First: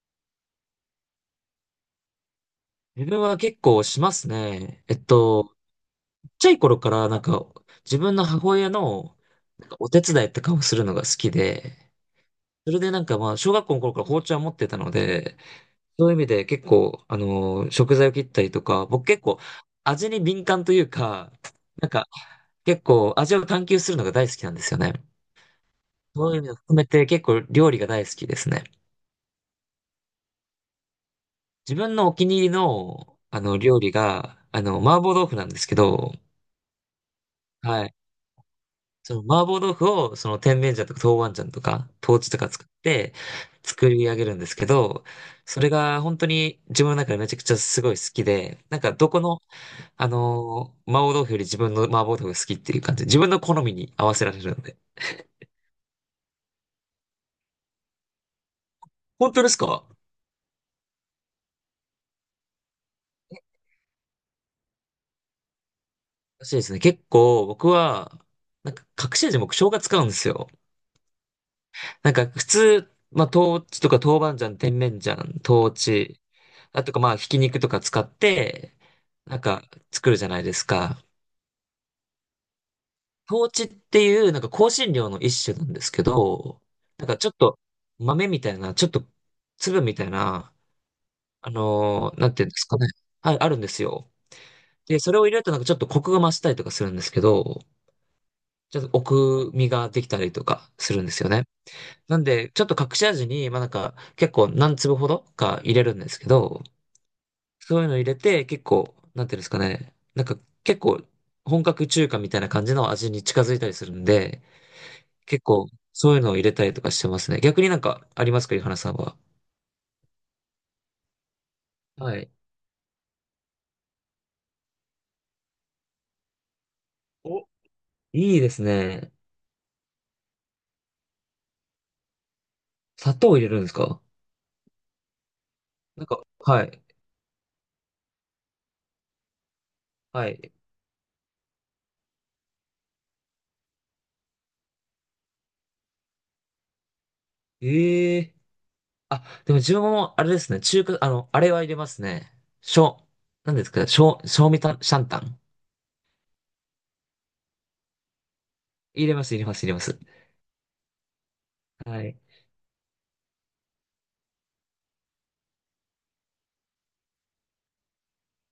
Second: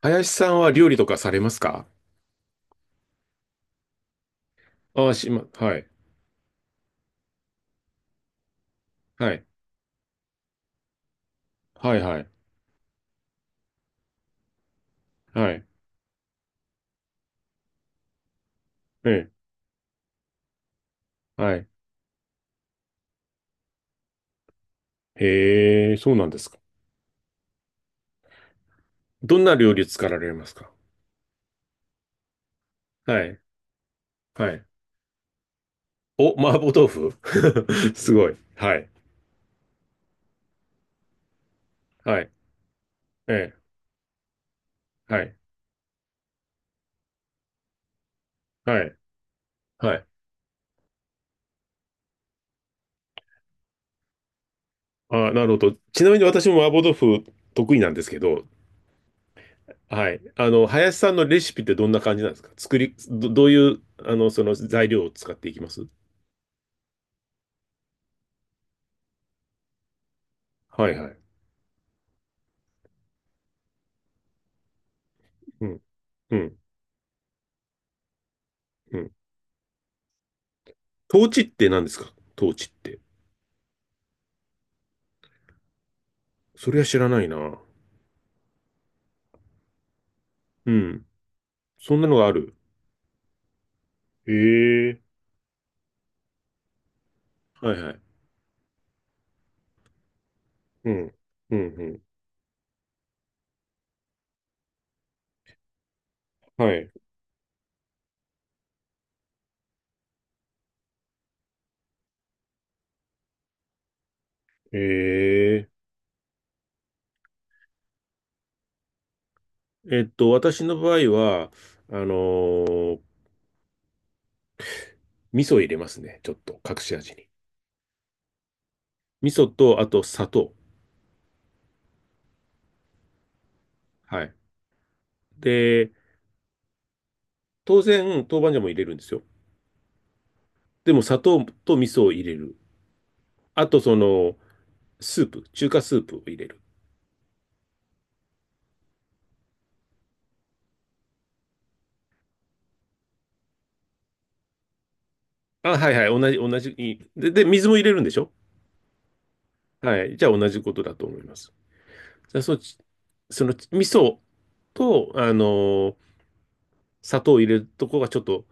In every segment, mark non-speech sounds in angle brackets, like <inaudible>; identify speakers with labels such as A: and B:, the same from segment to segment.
A: 林さんは料理とかされますか？
B: 自分は結構しますね。
A: ああ、はい。
B: ちっちゃい頃からなんか自分の母親の
A: はい。
B: なんかお手伝いとかをするのが好きで、
A: はい、はい。
B: それでなんかまあ小学校の頃から包丁は持ってたので、
A: はい。
B: そういう意味で結構あの食材を切ったりとか、僕
A: え
B: 結
A: え、
B: 構味に敏感というか、
A: はい。
B: なんか結構味を探求するのが大好きなんですよね。
A: へえ、そうなん
B: そう
A: で
B: いう意
A: す
B: 味を
A: か。
B: 含めて結構料理が大好きですね。
A: どんな料理作られますか？
B: 自分のお気に入りの
A: はい。
B: あの料理が
A: は
B: あ
A: い。
B: の麻婆豆腐なんですけど、
A: お、麻婆豆腐。
B: は
A: <laughs>
B: い。
A: すごい。はい。
B: その麻婆豆腐をその甜麺醤とか豆板醤とか豆
A: はい。
B: 豉とか使って
A: え
B: 作り上げるんですけど、
A: え、はい。
B: それが本当に自分の中でめちゃくちゃすごい好きで、なん
A: は
B: か
A: い。
B: どこの、
A: はい。
B: 麻婆豆腐より自分の麻婆豆腐が好きっていう感じで、自分の好みに合わせられるので。
A: あ、なるほど。ちなみに私も麻婆豆腐得意なんですけど、
B: 本当ですか？
A: はい。林さんのレシピってどんな感じなんですか？どういう、その材料を使っていきます
B: らしいですね。結構僕は、なんか隠し味僕生姜使うんですよ。
A: はい、はい。
B: なんか普通、まあ、豆腐とか豆板醤、甜麺醤、
A: う
B: 豆
A: ん、
B: 豉、
A: うん、
B: あとかまあ、ひき肉とか使って、
A: うん。
B: なんか作るじゃないですか。
A: 統治って何ですか？統治って。
B: 豆豉っていうなんか香辛料の一種なんですけど、
A: それは知
B: なん
A: ら
B: か
A: な
B: ち
A: い
B: ょっ
A: な。
B: と豆みたいな、ちょっと粒みたいな、
A: うん。そんなのが
B: な
A: あ
B: んていうん
A: る？
B: ですかね。あ、あるんですよ。
A: え
B: で、
A: え、
B: それを入れるとなんかちょっとコクが増したりとかするんですけど、
A: はいはい。
B: ちょっと奥みができたりとか
A: う
B: するんで
A: ん。
B: すよね。
A: うん
B: なんで、ちょっと隠し味に、まあなんか、結構何粒ほどか入れるんですけ
A: う
B: ど、
A: ん。はい。
B: そういうの入れて、結構、なんていうんですかね、なんか結構、本格中華みたいな感じの味に近づいたりするんで、結構、
A: ええ
B: そういうのを入れたりとかしてますね。逆になんかありますか、井原さんは？
A: 私の場合は、あの
B: はい。
A: ー味噌入れますね。ちょっと、隠し味に。
B: お、いいですね。
A: 味噌と、あと砂糖。
B: 砂糖入れるんですか？
A: はい。で、
B: なんか、はい。
A: 当然、豆板醤も入れるんですよ。
B: はい。
A: でも、砂糖と味噌を入れる。あと、スープ、中華スープを入れる。
B: ええ、あ、でも自分もあれですね。中華、あれは入れますね。しょ、なんですか、しょ、しょうみた、シャンタン。
A: あ、はいはい、同じ、同じ。で、水も入れるんでしょ？
B: 入れます、入れます、入れます。
A: はい。じゃあ同じことだと思います。
B: はい。
A: じゃあそのち、その味噌と、ー砂糖を入れるとこがちょっと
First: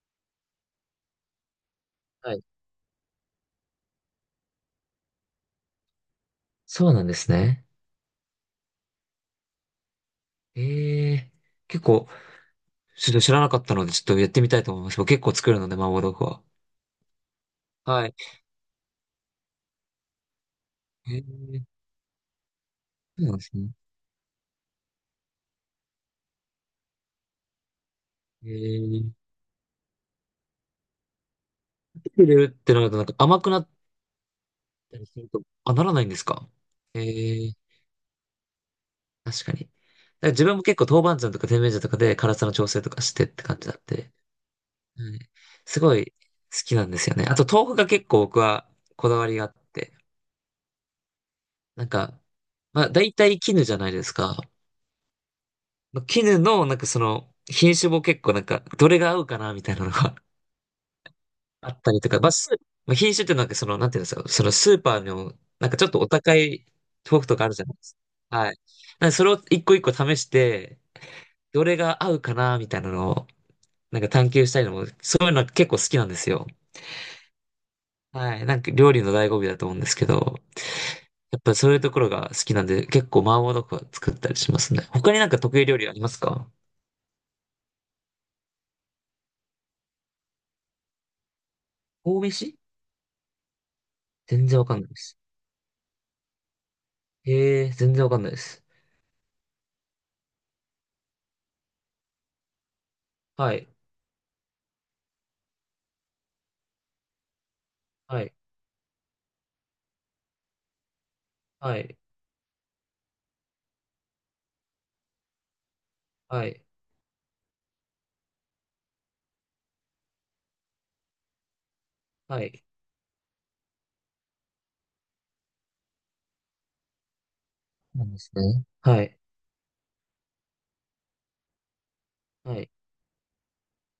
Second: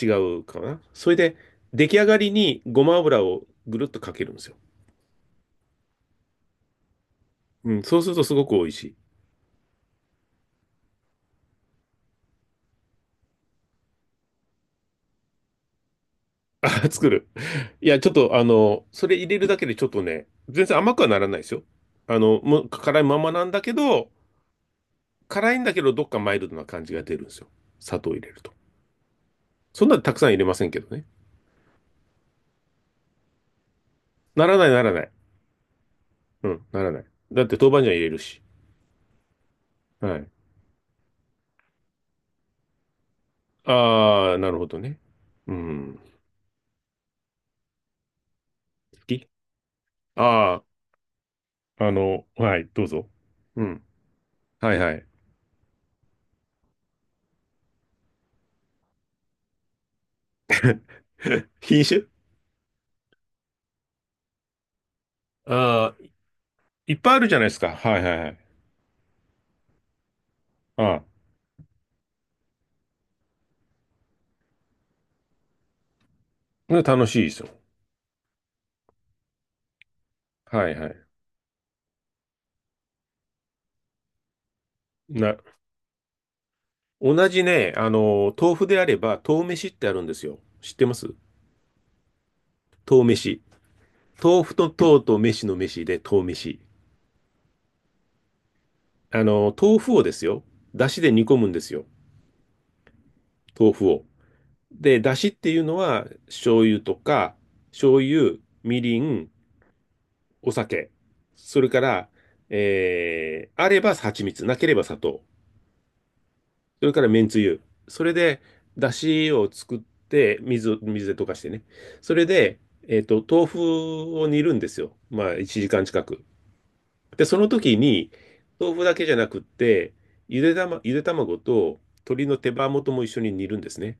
A: 違うかな。それで、出来上がり
B: はい。
A: にごま油をぐるっとかけるんですよ。
B: そうなんですね。
A: うん、そうするとすごく美味しい。
B: ええ、結構、ちょっと知らなかったので、ちょっとやってみたいと思います。僕結構作るので、麻婆豆腐は。
A: あ、<laughs> 作る。いや、
B: は
A: ちょっ
B: い。
A: と、それ入れるだけでちょっとね、全然甘くはな
B: え
A: らないですよ。
B: え、
A: もう辛いま
B: そう
A: ま
B: なんで
A: なん
B: す
A: だ
B: ね。
A: けど、辛いんだけど、どっかマイルドな感じが出るんですよ。砂糖入れると。
B: ええ、
A: そんなにたくさん入れませんけどね。
B: 入れるってなると、なんか甘くなっ
A: ならない、なら
B: た
A: な
B: り
A: い。
B: すると、あ、ならないんですか？
A: うん、ならない。だっ
B: ええ、
A: て豆板醤入れるし。
B: 確かに。だか
A: はい。
B: ら自分も結構豆板醤とか甜麺醤とかで辛さの調整とかしてって感じだって、
A: ああ、なるほどね。
B: はい、
A: う
B: すご
A: ん。
B: い好きなんですよね。あと豆腐が結構僕は
A: 好
B: こだわ
A: き。
B: りがあって、
A: ああ
B: な
A: ー、
B: んか、
A: はい、ど
B: ま
A: う
B: あ、
A: ぞ。
B: 大体
A: う
B: 絹じゃ
A: ん。
B: ないですか。
A: はいはい。
B: ま絹の、なんかその、品種も結構なんか、どれが合うかな、みたいなのが <laughs>
A: <laughs>
B: あっ
A: 品
B: たり
A: 種。
B: とか、まあ、まあ、品種ってなんかその、なんていうんですか、そのスーパーの、なんかちょっ
A: あ
B: と
A: あ
B: お
A: ー、
B: 高い
A: いっぱいあ
B: 豆腐
A: るじ
B: と
A: ゃ
B: か
A: な
B: あ
A: いで
B: る
A: す
B: じゃな
A: か。
B: いです
A: はいはいは
B: か。
A: い。
B: はい。なんでそれを一個一個試して、
A: あ
B: どれが合うかな、みたいなのを、なんか探求したいのも、そういうの結構好きなんですよ。
A: あ、楽しいですよ。
B: はい。なんか料理の醍醐味だと思うんですけど、
A: はいはい。
B: やっぱそういうところが好きなんで、結構麻婆豆腐は作ったりしますね。他になん
A: な、
B: か得意料理ありますか？
A: 同じね、豆腐であれば、豆飯ってあるんですよ。知ってます？
B: 神戸市、
A: 豆飯。豆
B: 全
A: 腐
B: 然
A: と
B: わかんないで
A: 豆
B: す。
A: と飯の飯で豆飯。
B: へえ、全然わかんないです。
A: 豆腐をですよ。だしで煮込むんですよ。
B: はい、
A: 豆腐を。で、出汁っていうのは、醤油とか、醤
B: はい、
A: 油、みりん、お酒。それ
B: は
A: か
B: い、
A: ら、あれば蜂蜜、なければ砂糖。
B: はい、
A: それからめんつゆ。それで、出汁を作って、水で溶かしてね。それ
B: は
A: で、
B: い。
A: 豆腐を煮るんですよ。まあ、1時間近く。で、その時
B: そうな
A: に、
B: んですね。
A: 豆腐だ
B: は
A: けじゃ
B: い、
A: なくって、ゆで卵と鶏の手
B: は
A: 羽
B: い、
A: 元も一緒に煮るんですね。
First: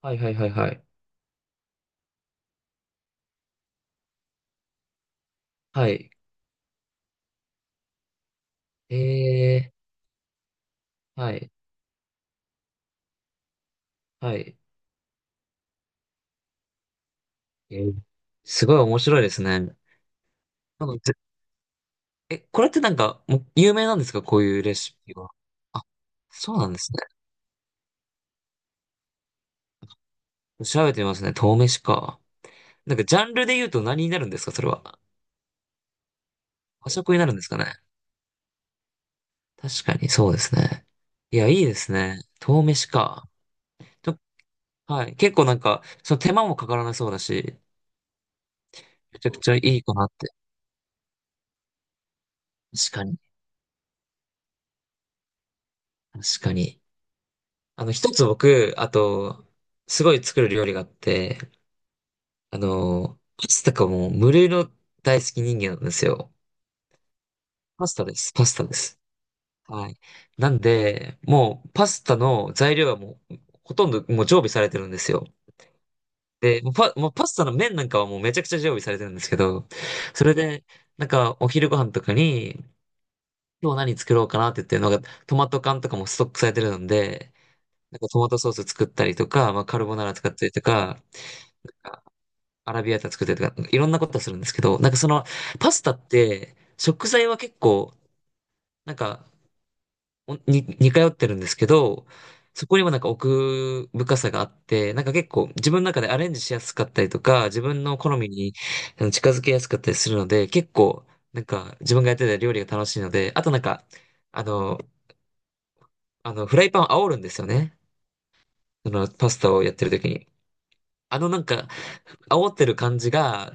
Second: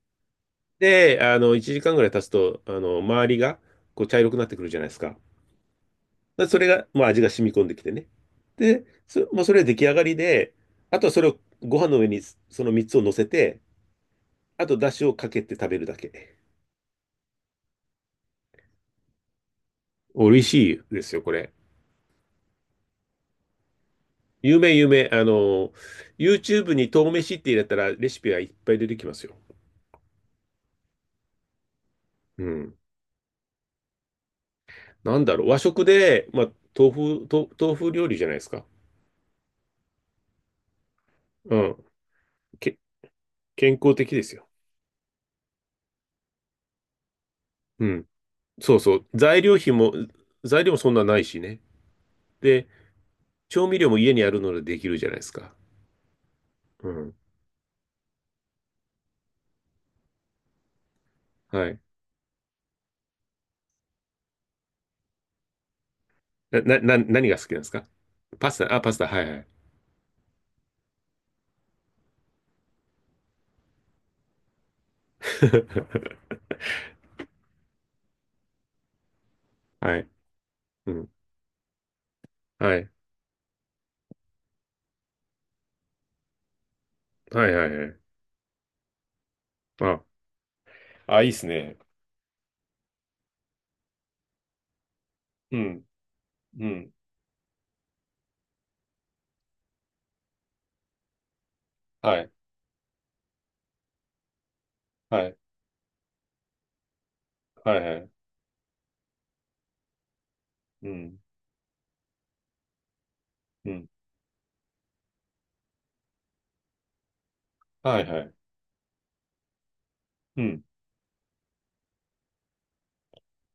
B: はい、はい、はい、はい。
A: で、1時間ぐらい経つと、周りが、こう、茶色くなってくるじゃないですか。
B: はい。
A: でそれが、まあ、味が染み込んできてね。で、
B: へ
A: もうそれは
B: え、
A: 出来上がりで、あとはそれ
B: は
A: を
B: い、
A: ご飯の上にその3つを乗せて、
B: はい。
A: あと出汁をかけて食べるだけ。
B: えーすごい面白いですね。なん
A: 美味し
B: か
A: いですよ、これ。
B: これってなんか、もう有名なんですかこう
A: 有
B: いうレ
A: 名、有
B: シ
A: 名。
B: ピは？あ、そうな
A: YouTube
B: んで
A: に
B: すね。
A: 豆飯って入れたらレシピはいっぱい出てきますよ。
B: 調べてみますね。豆飯か。
A: うん。
B: なんかジャンルで言うと何になるんですかそれは？
A: なんだろう、和食で、まあ、
B: 和食
A: 豆
B: になるんですかね？
A: 豆腐料理じゃないですか。
B: 確かに、そうですね。いや、い
A: う
B: いで
A: ん。
B: すね。豆
A: け、
B: 飯か。
A: 健康的
B: と、
A: ですよ。
B: はい。結構なんか、その手間もかからなそうだし、
A: うん。そうそう、
B: めちゃくちゃいいかなって。
A: 材料もそんなないしね。で、
B: 確かに。
A: 調味料も家にあるのでできるじゃないですか。
B: 確かに。
A: うん。
B: 一つ僕、あと、すごい作る料理があって、
A: はい。
B: パスタかもう無類の大好き人間なんですよ。
A: な、な、な何が好きなんですか？
B: パスタです。パ
A: パ
B: ス
A: ス
B: タで
A: タ、あ、パス
B: す。
A: タ、はいはい。
B: はい。なんで、もうパスタの材料はもう、ほとんどもう常備されてるんですよ。
A: <laughs>
B: で、もうパスタの麺なんかはもうめちゃくちゃ常備されてるんですけど、
A: はい。
B: それで、
A: う
B: なん
A: ん。
B: かお昼ご飯とかに、
A: はい。
B: 今日何作ろうかなって言ってるのが、トマト缶とかもストックされてるので、
A: はいはいは
B: なん
A: い。
B: かトマトソース作ったりとか、まあ、カル
A: あ、
B: ボナーラ作ったりとか、
A: あ、いいっすね。
B: アラビアータ作ったりとか、なんかいろんなことするんですけど、なんかその、
A: う
B: パス
A: ん。
B: タって、
A: うん。
B: 食材は結構、なんか、おに、似通ってるんですけど、
A: はい。
B: そこにもなんか奥深さがあって、なんか
A: は
B: 結
A: い。
B: 構自分の中でアレンジしやすかったりとか、自
A: はい
B: 分
A: は
B: の
A: い。
B: 好みに近づけやすかったりするので、結
A: う
B: 構、
A: ん。
B: なんか自分がやってた料理が楽しいので、あとなん
A: う
B: か、
A: ん。
B: あの、フライパンを煽るんですよね。
A: はいはい。
B: その、パスタをやってる時に。
A: うん。
B: なんか、煽ってる感じが、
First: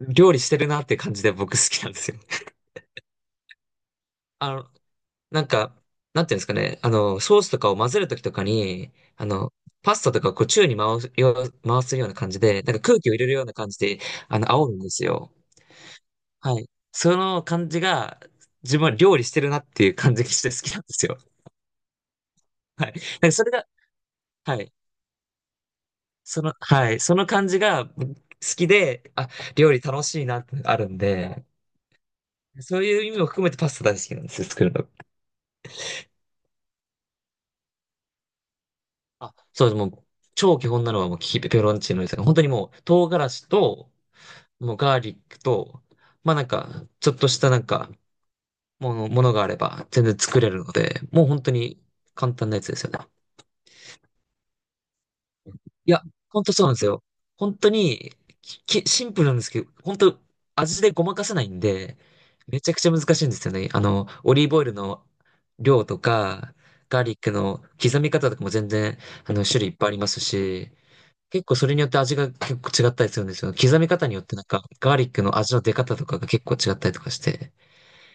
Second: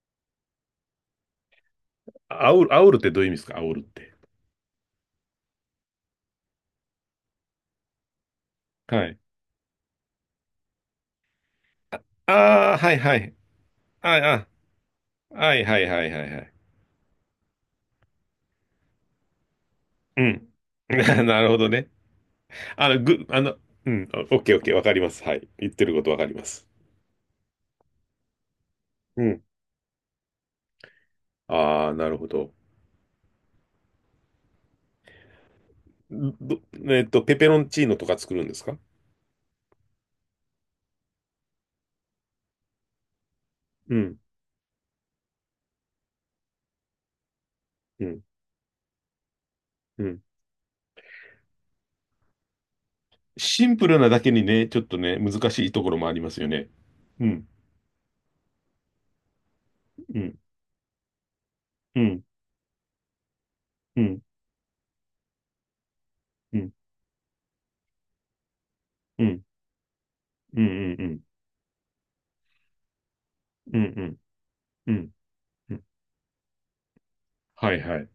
B: 料理してるなって感じで僕好きなんですよ。
A: あおるってどういう意味ですか？あおるって。
B: あの、なんか、なんていうんですかね、ソースとかを混ぜるときとかに、
A: はい。
B: パスタとかをこう宙に回すような感じで、な
A: あ
B: ん
A: あ、
B: か
A: はい
B: 空気を
A: は
B: 入れる
A: い。
B: ような感じで、
A: あ
B: 煽るんですよ。
A: あ、はいはいはいはいはい。
B: はい。その感じが、自分は料理してるなっていう感
A: う
B: じがし
A: ん。
B: て好きなんですよ。
A: <laughs> なるほどね。
B: は
A: あ
B: い。
A: の、ぐ、
B: なんか
A: あ
B: それ
A: の、
B: が、
A: うん、オッケ
B: は
A: ーオッケ
B: い。
A: ー、わかります。はい。言ってることわかり
B: そ
A: ま
B: の、
A: す。
B: はい、その感じが好きで、
A: う
B: あ、
A: ん。
B: 料理楽しいなってあるんで、
A: ああ、なるほど。
B: そういう意味も含めてパスタ大好きなんですよ、作るの。
A: ど、ペペロンチーノとか作るんですか？
B: あ、そうです。もう、超基本なのはもうキペペロンチーノですが、本当にもう、唐辛子と、
A: うん、
B: もうガーリックと、まあなんか、ちょっとしたなんか、
A: うん、
B: ものがあれば
A: う
B: 全然
A: ん。
B: 作れるので、もう本当に簡単なやつですよね。
A: シンプルなだけにね、ちょっとね、難しいとこ
B: い
A: ろ
B: や、
A: もあります
B: ほん
A: よ
B: とそう
A: ね。
B: なんですよ。
A: うん、
B: 本当に、き、シンプルなんですけど、本
A: う
B: 当
A: ん、
B: 味でごまかせないんで、
A: うん、
B: めちゃくちゃ難しいんですよね。
A: うん、
B: オリーブオイルの量とか、
A: うん、
B: ガーリックの刻み方とかも全然、
A: うん、
B: 種類いっぱいあります
A: う
B: し、
A: ん、うん、
B: 結構それによって味が結構違ったりするんですよ。
A: う
B: 刻
A: ん、う
B: み方に
A: ん、
B: よってなんか、
A: う
B: ガ
A: ん、う
B: ーリッ
A: ん。
B: クの味の
A: う
B: 出
A: ん、
B: 方とかが結構違ったりとかして、
A: はいはい。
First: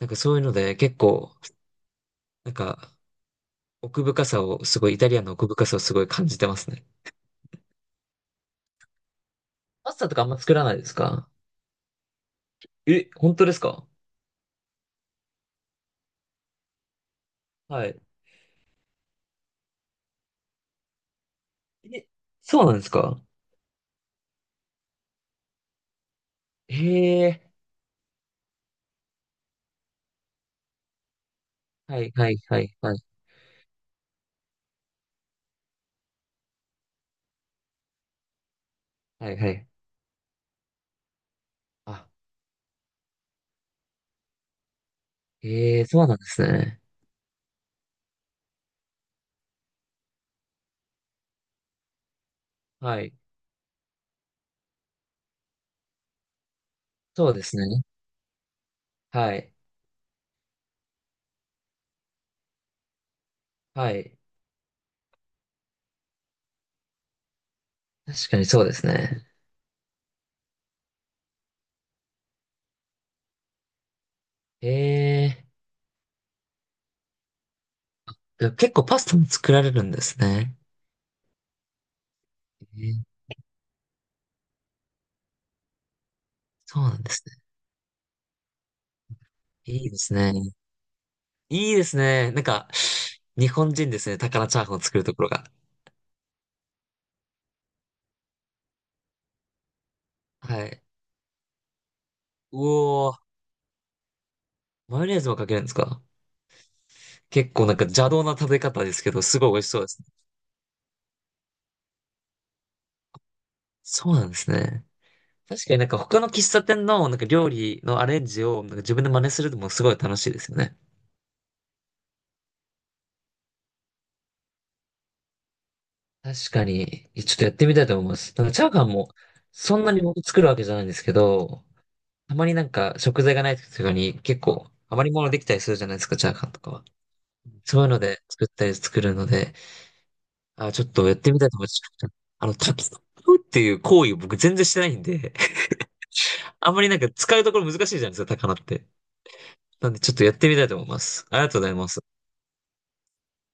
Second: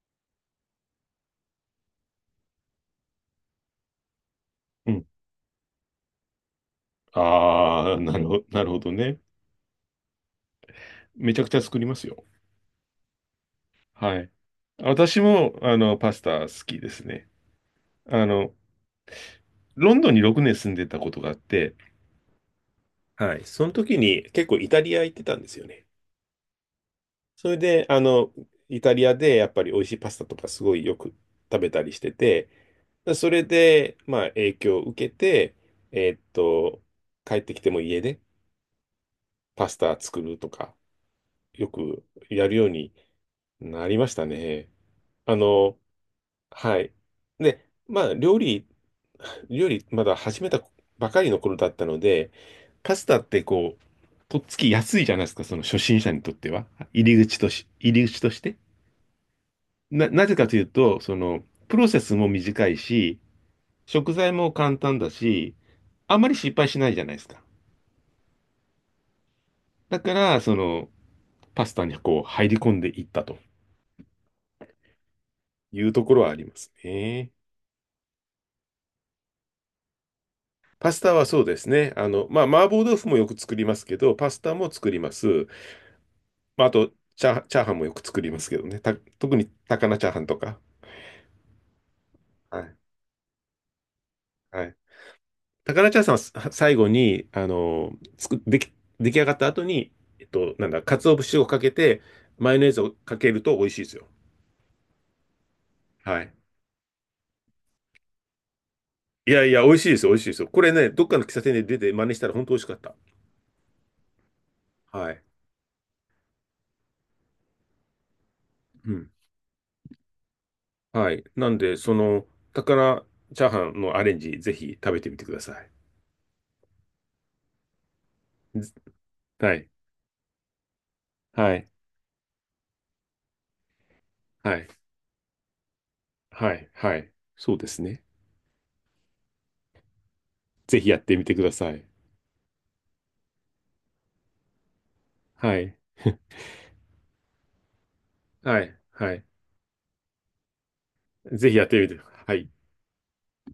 B: なんかそういうので結構、なんか、奥深さを、すご
A: う
B: い、イ
A: ん。
B: タリアンの奥深さをすごい感じてますね。
A: ああ、なるほど、なるほどね。
B: パスタとかあんま作らないですか？
A: めちゃくちゃ作りますよ。
B: え、本当ですか？
A: はい。私も、パスタ好きですね。
B: はい。
A: あの、ロンドンに6年住んでたことがあって、
B: え、そうなんですか？
A: はい。その時に結構イタリア行ってたんですよね。
B: へ
A: そ
B: え、
A: れで、イタリアでやっぱり美味しいパスタとかすごいよく食べたり
B: は
A: し
B: い、
A: て
B: はい、
A: て、
B: はい、はい、
A: それで、まあ影響を受けて、えーっと、帰ってきても家で
B: はい、はい。
A: パスタ作るとか、よく
B: あ、
A: やるようになりましたね。あの、
B: へえ、そうなんです
A: は
B: ね。
A: い。で、まあ、料理、まだ始めたばかりの頃だったので、パ
B: は
A: ス
B: い。
A: タってこう、とっつきやすいじゃないですか、その初心者にとっては。
B: そうですね。
A: 入り口として。
B: はい、
A: なぜかというと、その、プロセスも短いし、
B: は
A: 食
B: い。
A: 材も簡単だし、あまり失敗しないじゃないですか。
B: 確かにそうですね。
A: だから、その、パスタにこう、入り込んでいったと
B: へえ、
A: いうところはありますね。
B: 結構パスタも作られるんですね。
A: パスタはそうですね。まあ、
B: へ
A: 麻婆
B: ー、
A: 豆腐もよく作りますけど、パスタも作ります。まあ、あ
B: そう
A: と、
B: なんですね。
A: チャーハンもよく作りますけどね。特に
B: い
A: 高
B: いで
A: 菜チャー
B: す
A: ハン
B: ね。
A: とか。
B: いいですね。なん
A: は
B: か、
A: い。
B: 日本人ですね。高菜チャ
A: は
B: ーハ
A: い。
B: ンを作るところが。
A: 高菜チャーハンはさ最後に、作でき、出来上がった後に、
B: は
A: なんだ、
B: い。
A: 鰹節をかけて、マ
B: う
A: ヨネーズを
B: おー、
A: かけると美味しいですよ。
B: マヨネーズもかけるんですか？
A: はい。
B: 結構なんか邪道な食べ方ですけど、
A: い
B: す
A: や
B: ご
A: い
B: い美
A: や、
B: 味し
A: 美味
B: そう
A: しい
B: で
A: で
B: す。
A: すよ、美味しいですよ。これね、どっかの喫茶店で出て真似したら本当美味しかった。
B: そうなんですね。
A: はい。
B: 確かになんか他の喫茶店のなんか料理のアレンジをなんか
A: う
B: 自分で
A: ん。
B: 真似するのもすごい楽しいですよね。
A: はい。なんで、その、高菜チャーハンのアレンジ、ぜひ食べてみてください。
B: 確かに、ちょっとやってみたいと思います。なんかチャー
A: ず
B: ハンも
A: はい。
B: そんなに僕作るわけじゃないんですけ
A: は
B: ど、
A: い。
B: たまになんか食材がない時とかに結
A: はい。
B: 構余り物できたりするじゃないですか、チャーハン
A: は
B: と
A: い。
B: かは。
A: はい。そうで
B: そ
A: す
B: ういうの
A: ね。
B: で作ったり作るので、あ、
A: ぜ
B: ちょ
A: ひ
B: っ
A: やっ
B: とやっ
A: てみ
B: て
A: て
B: み
A: く
B: たい
A: だ
B: と思いま
A: さ
B: す。
A: い。
B: 炊き込むっていう行為を僕全然してないんで、
A: はい。
B: <laughs> あんまりなんか使うところ難しいじゃないですか、高菜っ
A: はい。
B: て。
A: はい。
B: なんでちょっとやってみたいと思います。ありが
A: ぜひ
B: とう
A: や
B: ご
A: っ
B: ざい
A: てみ
B: ま
A: て。
B: す。
A: はい。